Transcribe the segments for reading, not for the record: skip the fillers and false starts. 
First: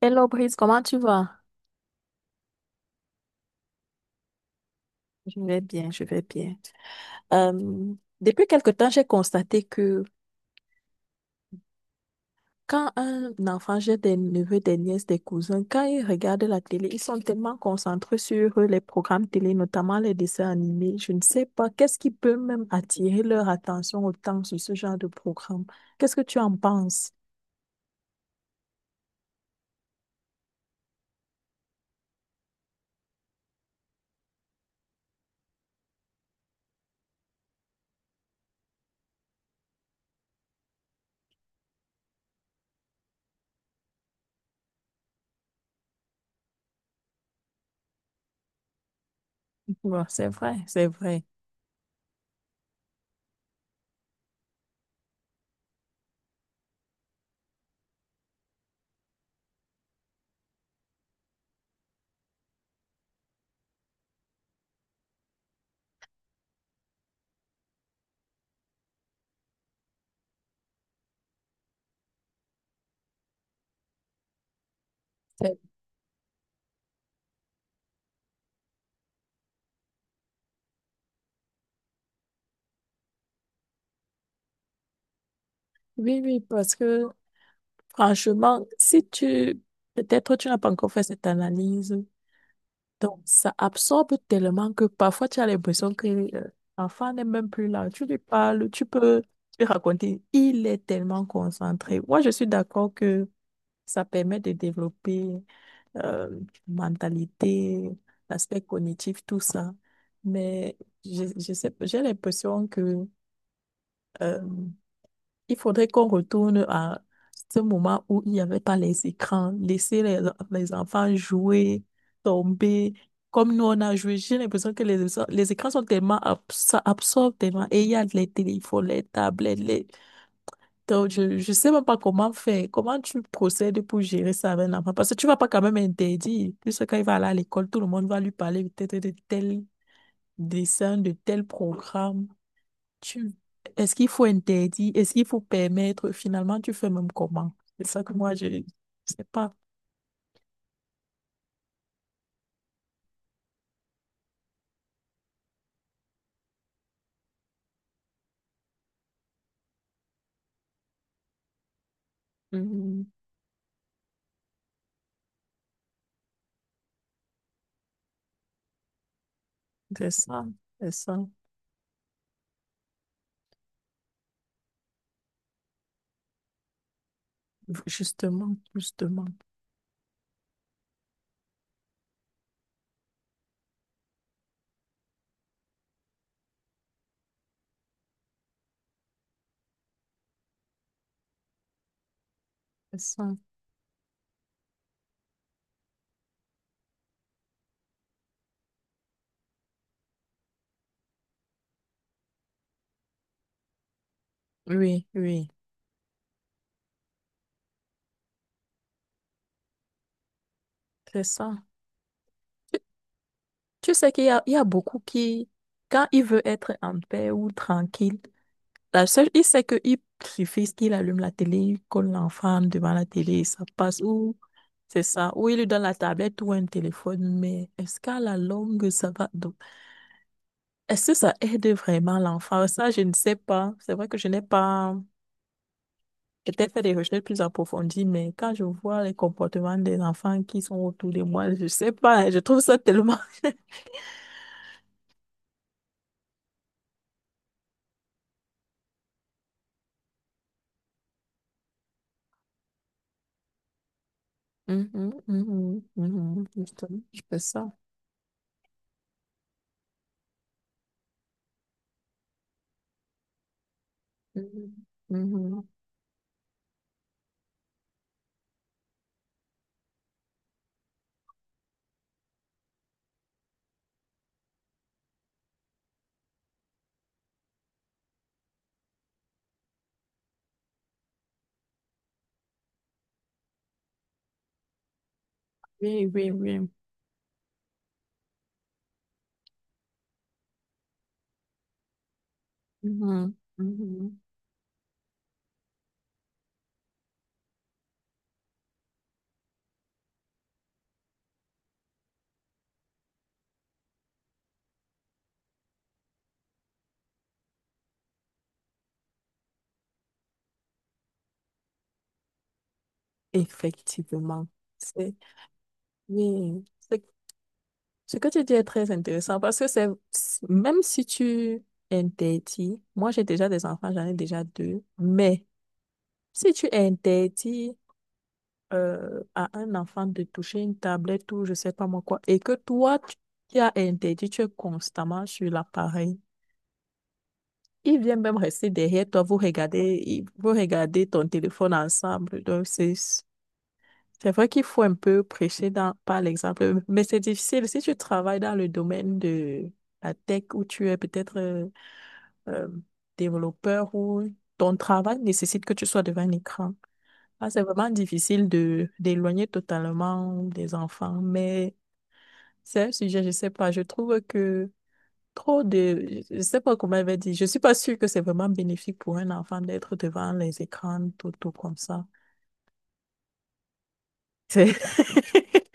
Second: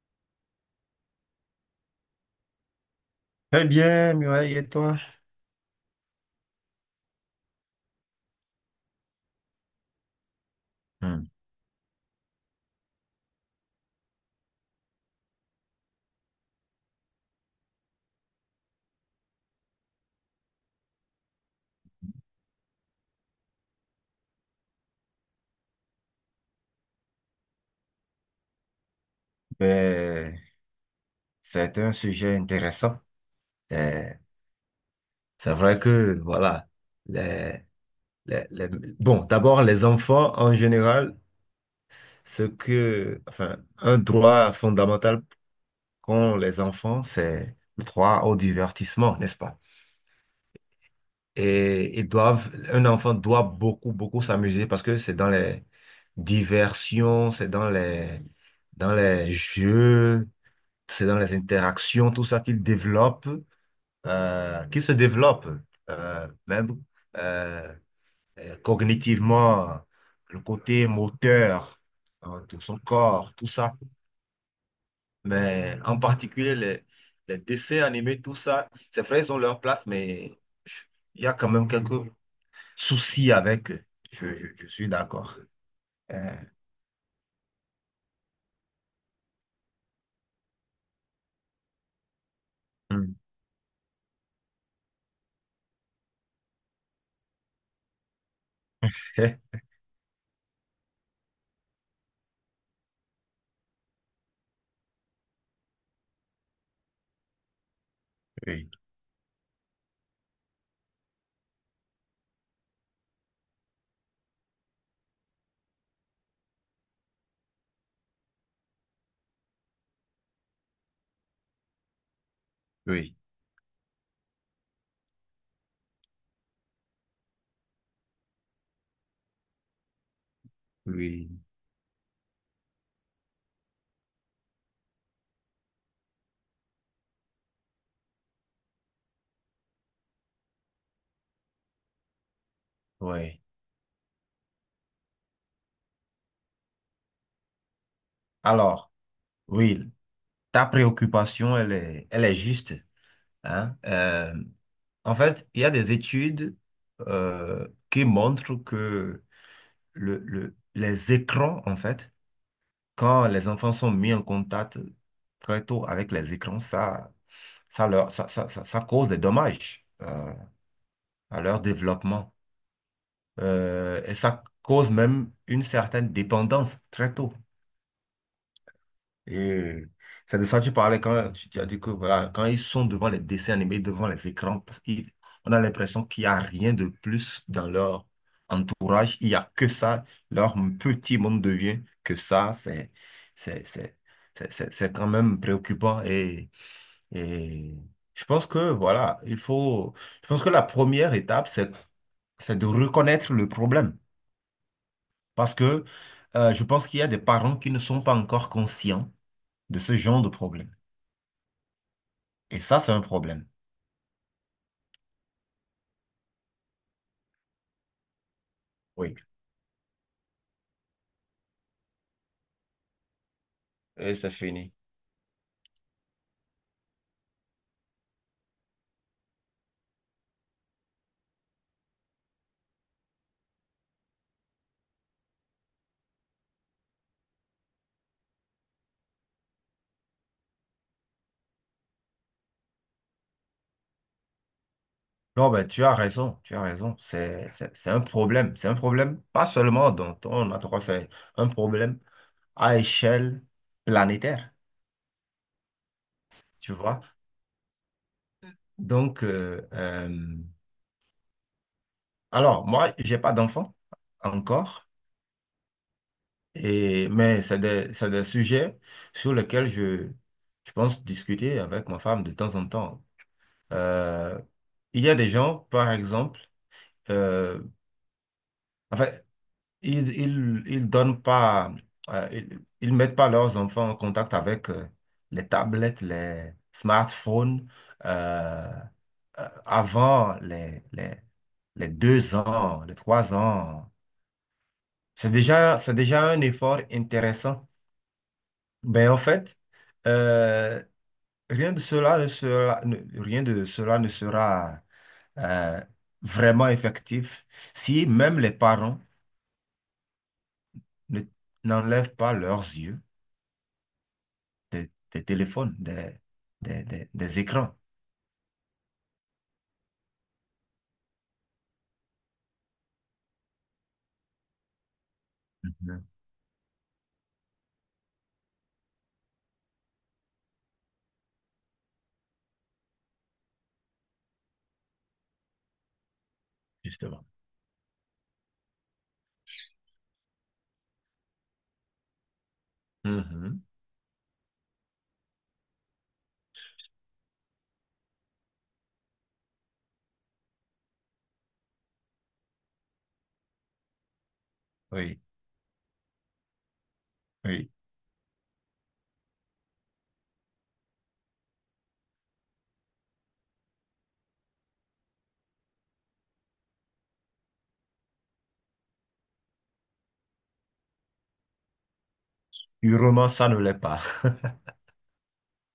Hello Brice, comment tu vas? Très bien, Muraille, et toi? Je vais bien, je vais bien. Euh, Depuis quelque temps, j'ai constaté que Hmm. quand un enfant, j'ai des neveux, des nièces, des cousins, quand ils regardent la télé, ils sont tellement concentrés sur les programmes télé, notamment les dessins animés. Je ne sais pas, qu'est-ce qui peut même attirer leur attention autant sur ce genre de programme? Qu'est-ce que tu en penses? Ben, c'est un sujet intéressant. Euh, c'est vrai que, voilà, les, les- les- bon, d'abord, les enfants en général, ce que, enfin, un droit fondamental qu'ont les enfants, c'est le droit au divertissement, n'est-ce pas? Ouais, c'est vrai, c'est vrai. Et ils doivent, un enfant doit beaucoup, beaucoup s'amuser parce que c'est dans les diversions, c'est dans les jeux, c'est dans les interactions, tout ça qu'il développe, qu'il se développe, même euh, cognitivement, le côté moteur, hein, de son corps, tout ça. C'est- Mais en particulier, les dessins animés, tout ça, c'est vrai, ils ont leur place, mais je- il y a quand même quelques soucis avec eux. Je suis d'accord. Oui, Euh, oui, parce que franchement, si tu... Peut-être tu n'as pas encore fait cette analyse. Hmm. Donc, ça absorbe tellement que parfois tu as l'impression que euh, l'enfant n'est même plus là. Tu lui parles, tu peux lui raconter. Il est tellement concentré. Moi, je suis d'accord que ça permet de développer, euh, mentalité, l'aspect Oui, cognitif, tout ça. Mais je sais, pas, j'ai l'impression que euh, il faudrait qu'on retourne à ce moment où il n'y avait pas les écrans, laisser les enfants jouer, tomber, oui, comme nous on a joué. J'ai l'impression que les écrans sont tellement, ça absorbe tellement. Et il y a les téléphones, les tablettes, Donc, je oui, ne sais même pas comment faire. Comment tu procèdes pour gérer ça avec l'enfant? Parce que tu ne vas pas quand même interdire. Puisque quand il va aller à l'école, tout le monde va lui parler peut-être de tel dessin, de tel programme. Tu... oui. Est-ce qu'il faut interdire? Est-ce qu'il faut permettre? Finalement, tu fais même comment? C'est ça que moi, je ne Alors, sais pas. oui, ta préoccupation, elle est juste, hein. En fait, il y a des études qui montrent que les écrans, en fait, Mhm. quand les enfants sont mis en contact très tôt avec les écrans, ça, leur, ça- ça cause des dommages, C'est ça, c'est ça. à leur développement. Et ça cause même une certaine dépendance très tôt. Justement, justement, Et c'est de ça que tu parlais quand tu as dit que voilà, quand ils sont devant les dessins animés, devant les écrans, on a l'impression qu'il n'y a rien de plus dans leur entourage. Il n'y a que ça. Leur petit monde devient que ça. C'est ça. c'est, c'est, c'est quand même préoccupant. Et je pense que voilà, il faut. Je pense que la première étape, c'est de reconnaître le problème. Oui, oui, Parce que je pense qu'il y a des parents qui ne sont pas encore conscients de ce genre de problème. c'est ça. Et Tu, ça, c'est un problème. tu sais qu'il y a, il y a beaucoup qui, quand il veut être en paix ou tranquille, la Oui. seule, il sait qu'il suffit qu'il allume la télé, il colle l'enfant devant la télé, ça passe. Et c'est Ou fini. c'est ça. Ou il lui donne la tablette ou un téléphone, mais est-ce qu'à la longue, ça va? Donc, est-ce que ça aide vraiment l'enfant? Ça, je ne sais pas. C'est vrai que je n'ai pas peut-être fait des recherches plus approfondies, mais quand je vois les comportements des enfants qui sont autour de moi, je ne sais pas. Je trouve ça tellement... Non, ben, tu as raison, tu as raison. C'est un problème. C'est un problème, pas seulement dans ton endroit, c'est un problème à échelle planétaire, Mhm, mhm, mhm, tu justement, vois. je fais ça. Donc, euh, euh, alors, moi, j'ai pas d'enfant Mhm, encore, mhm. et mais c'est des sujets sur lesquels je pense discuter avec ma femme de temps en temps. Euh, il y a des gens, par exemple, euh, enfin, ils donnent pas, ils mettent pas leurs enfants en contact avec les tablettes, Oui, oui, les oui. smartphones. euh, Avant les deux ans, les trois Mhm, ans. mhm. C'est déjà un effort intéressant. Mais en fait, euh, rien de cela ne sera, rien de cela ne sera euh, vraiment effectif si même les parents ne, n'enlèvent pas leurs yeux Effectivement. C'est des téléphones, oui. C'est. Des écrans. Ce que tu dis est très intéressant parce que c'est, même si tu interdis, moi j'ai déjà des enfants, j'en ai déjà deux, mais Mhm. si tu interdis, à un enfant de toucher une tablette ou je sais pas moi quoi, et que toi tu, qui as interdit, tu es constamment sur l'appareil, Justement. il vient même rester derrière toi, vous regardez, vous regardez ton téléphone ensemble, donc c'est, Mhm. C'est vrai qu'il faut un peu prêcher dans, par l'exemple, mais c'est difficile. Si tu travailles dans le domaine de la tech où tu es peut-être euh, développeur ou ton travail Oui, nécessite que tu sois devant un écran, ah, c'est oui. vraiment difficile de d'éloigner totalement des enfants. Mais c'est un sujet, je sais pas, je trouve que trop de, je sais pas comment elle va dire, je suis pas sûre que c'est vraiment bénéfique pour un enfant d'être devant les écrans tout, tout comme ça. Sûrement, ça ne l'est pas. C'est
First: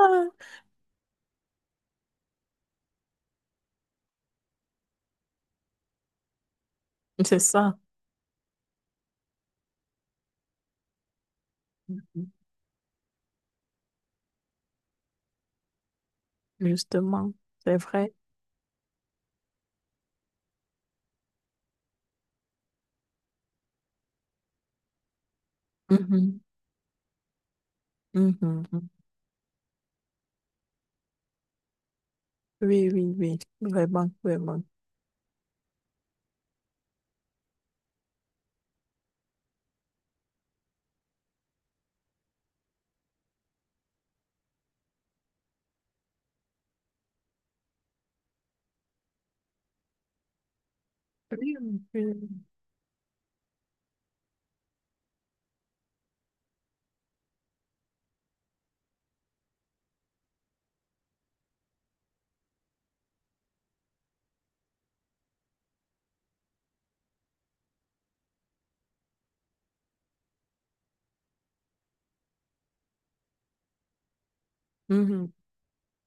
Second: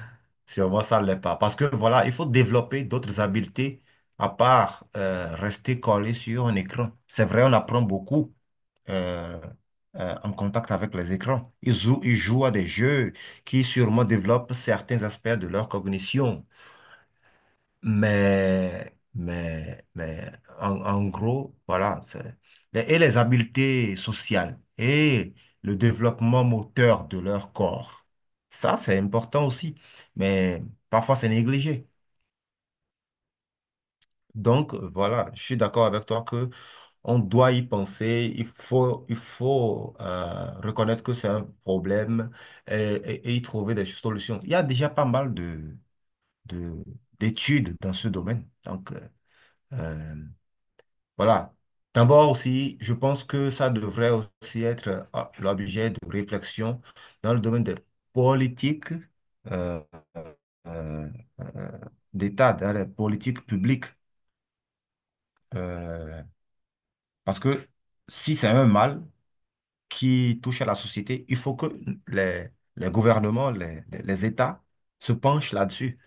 ah, Sûrement, ça ne l'est pas. Parce que voilà, il faut développer d'autres habiletés à part rester collé sur un écran. C'est c'est vrai, on ça. apprend beaucoup euh, en contact avec les écrans. Ils jouent à des jeux qui sûrement développent certains aspects de leur cognition. Justement, c'est vrai. Mais en, en gros, voilà. Et les habiletés sociales et le Mhm, développement moteur de leur corps. mhm, Ça, mhm. c'est important aussi. Mais parfois, c'est négligé. Oui, oui, oui, vraiment, vraiment. Donc, voilà, je suis d'accord avec toi que on doit y penser. Il faut reconnaître que c'est un problème et, et y trouver des solutions. Il y a déjà pas mal de, de- d'études dans ce domaine. Euh, Oui, Voilà. oui. D'abord aussi, je pense que ça devrait aussi être l'objet de réflexion dans le domaine des politiques euh, euh, euh, d'État, dans les politiques publiques. Euh, parce que si c'est un mal qui touche à la société, il faut que les, les gouvernements, les États se Mhm. penchent là-dessus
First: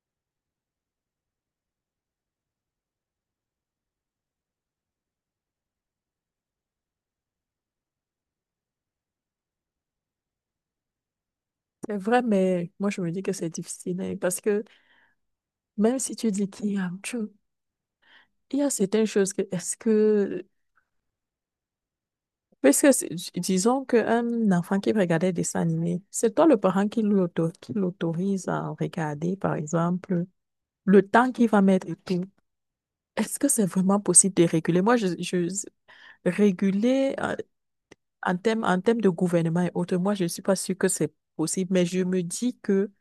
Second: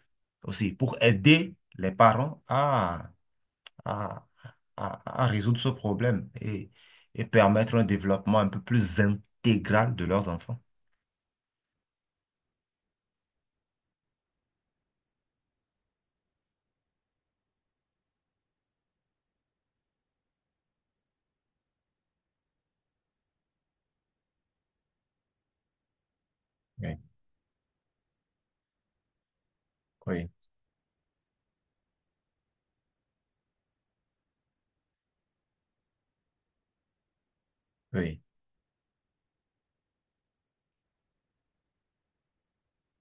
aussi pour aider les parents à, à résoudre ce problème et permettre un développement un peu plus intégral de leurs enfants. C'est vrai, mais moi je me dis que c'est difficile hein, parce que même si tu dis qu'il y a, il y a certaines choses que est-ce que parce que disons qu'un enfant qui regardait des dessins animés, c'est toi le parent Oui, qui lui qui l'autorise à regarder, par exemple, oui, le temps qu'il va mettre et tout. Est-ce que c'est vraiment possible de réguler? Moi, je réguler oui. en termes en termes de gouvernement et autres, moi, je ne suis pas sûre que c'est possible, mais je me dis que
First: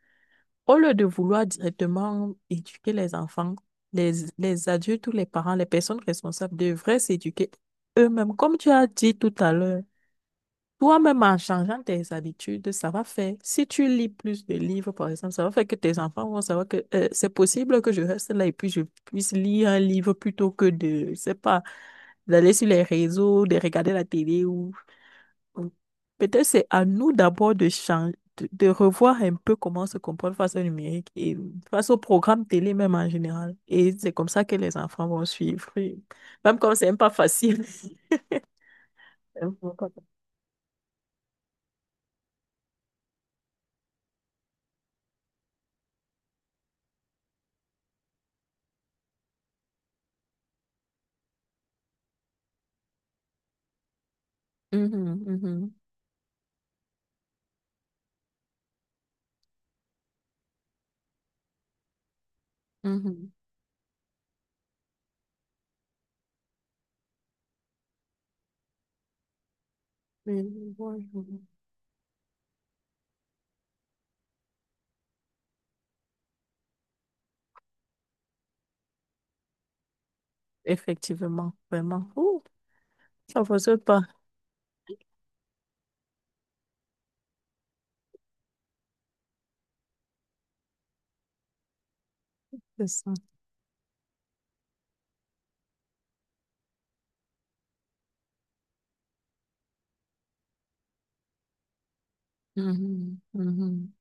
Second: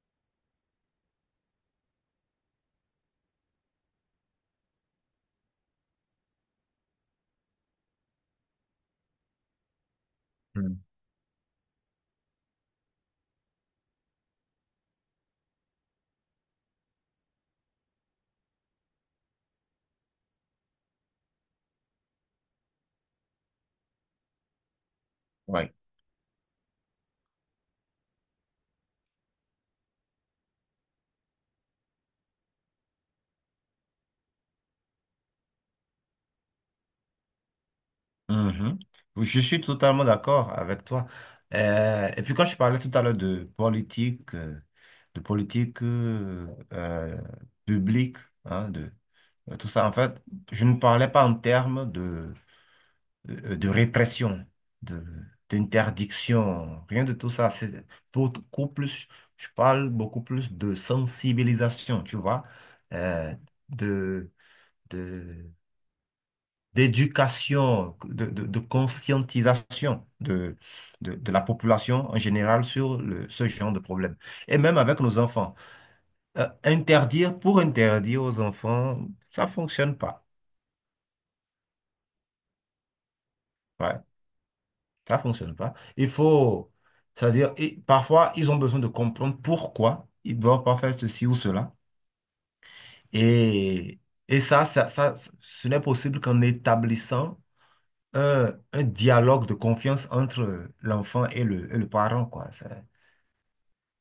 au lieu de vouloir directement éduquer les enfants, les, les adultes ou les parents, les personnes responsables devraient s'éduquer eux-mêmes. Comme tu as dit tout à l'heure, Mm. toi-même, en changeant tes habitudes, ça va faire, si tu lis plus de livres, par exemple, ça va faire que tes enfants vont savoir que c'est possible que je reste là et puis je puisse lire un livre plutôt que de, je sais pas, d'aller sur les réseaux, de regarder la télé ou mm. Oui. Peut-être c'est à nous d'abord de changer, de revoir un peu comment on se comporte face au numérique et face au programme télé même en général. Et c'est comme ça que les enfants vont suivre. Et même quand c'est même pas facile. Mhm. Oui, je suis totalement d'accord avec toi. Et puis quand je parlais tout à l'heure de politique, de politique euh, publique, hein, de tout ça, en fait, je ne parlais pas en termes de répression, de, Mhm, mhm, d'interdiction, rien de tout ça. C'est beaucoup plus, je parle beaucoup plus de sensibilisation, tu vois, mhm. euh, de, de d'éducation, de conscientisation Mais je vois, je vois. de la population en général sur ce genre de problème. Et même avec nos enfants. Interdire pour interdire aux enfants, ça ne fonctionne pas. Effectivement, vraiment. Ouh, ça ne fonctionne Ouais, pas. ça ne fonctionne pas. Il faut, c'est-à-dire, et parfois, ils ont besoin de comprendre pourquoi ils ne doivent pas faire ceci ou cela. C'est ça. Et, et ça, ça, ce n'est possible qu'en établissant un dialogue de confiance entre l'enfant et et le parent, quoi. Ça- Mhm, mhm.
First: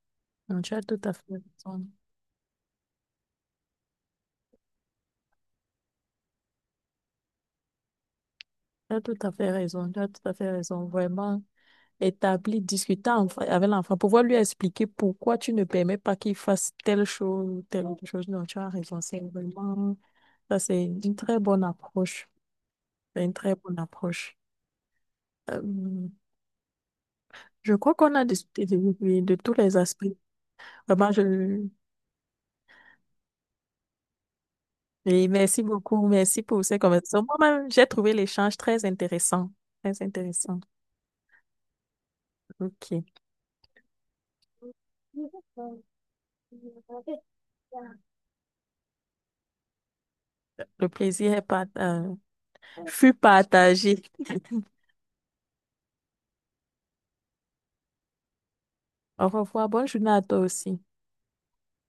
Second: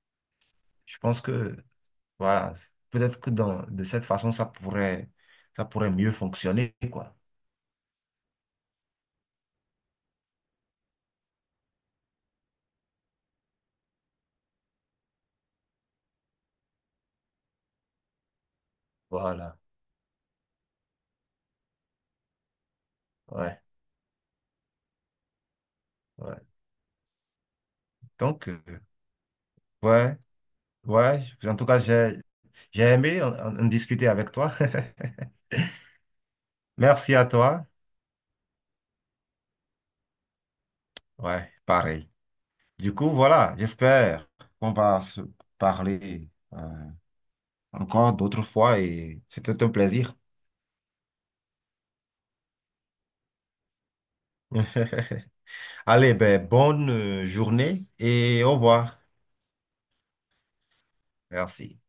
Non, tu as Je tout à pense fait que, raison. voilà, peut-être que dans, de cette façon, ça pourrait mieux fonctionner, quoi. Tu as tout à fait raison. Tu as tout à fait raison. Vraiment. Établi, discuter avec l'enfant, pouvoir lui expliquer pourquoi tu ne permets pas qu'il fasse telle chose ou telle autre chose. Non, tu as raison, c'est Voilà, vraiment, ça c'est une très bonne approche. C'est une très ouais, bonne approche. Euh, ouais. je crois qu'on a Donc, euh, discuté de, de tous les aspects. ouais, Vraiment, ouais, en je, tout cas, j'ai aimé en discuter avec toi. et merci beaucoup, merci pour ces Merci conversations. à toi. Moi-même, j'ai trouvé l'échange très intéressant. Très intéressant. Ouais, pareil. Du OK. coup, voilà, j'espère qu'on va se parler encore d'autres fois et c'était un plaisir. Le plaisir est fut partagé. Allez, ben, bonne journée et au revoir. Au revoir. Bonne journée à toi aussi. Merci.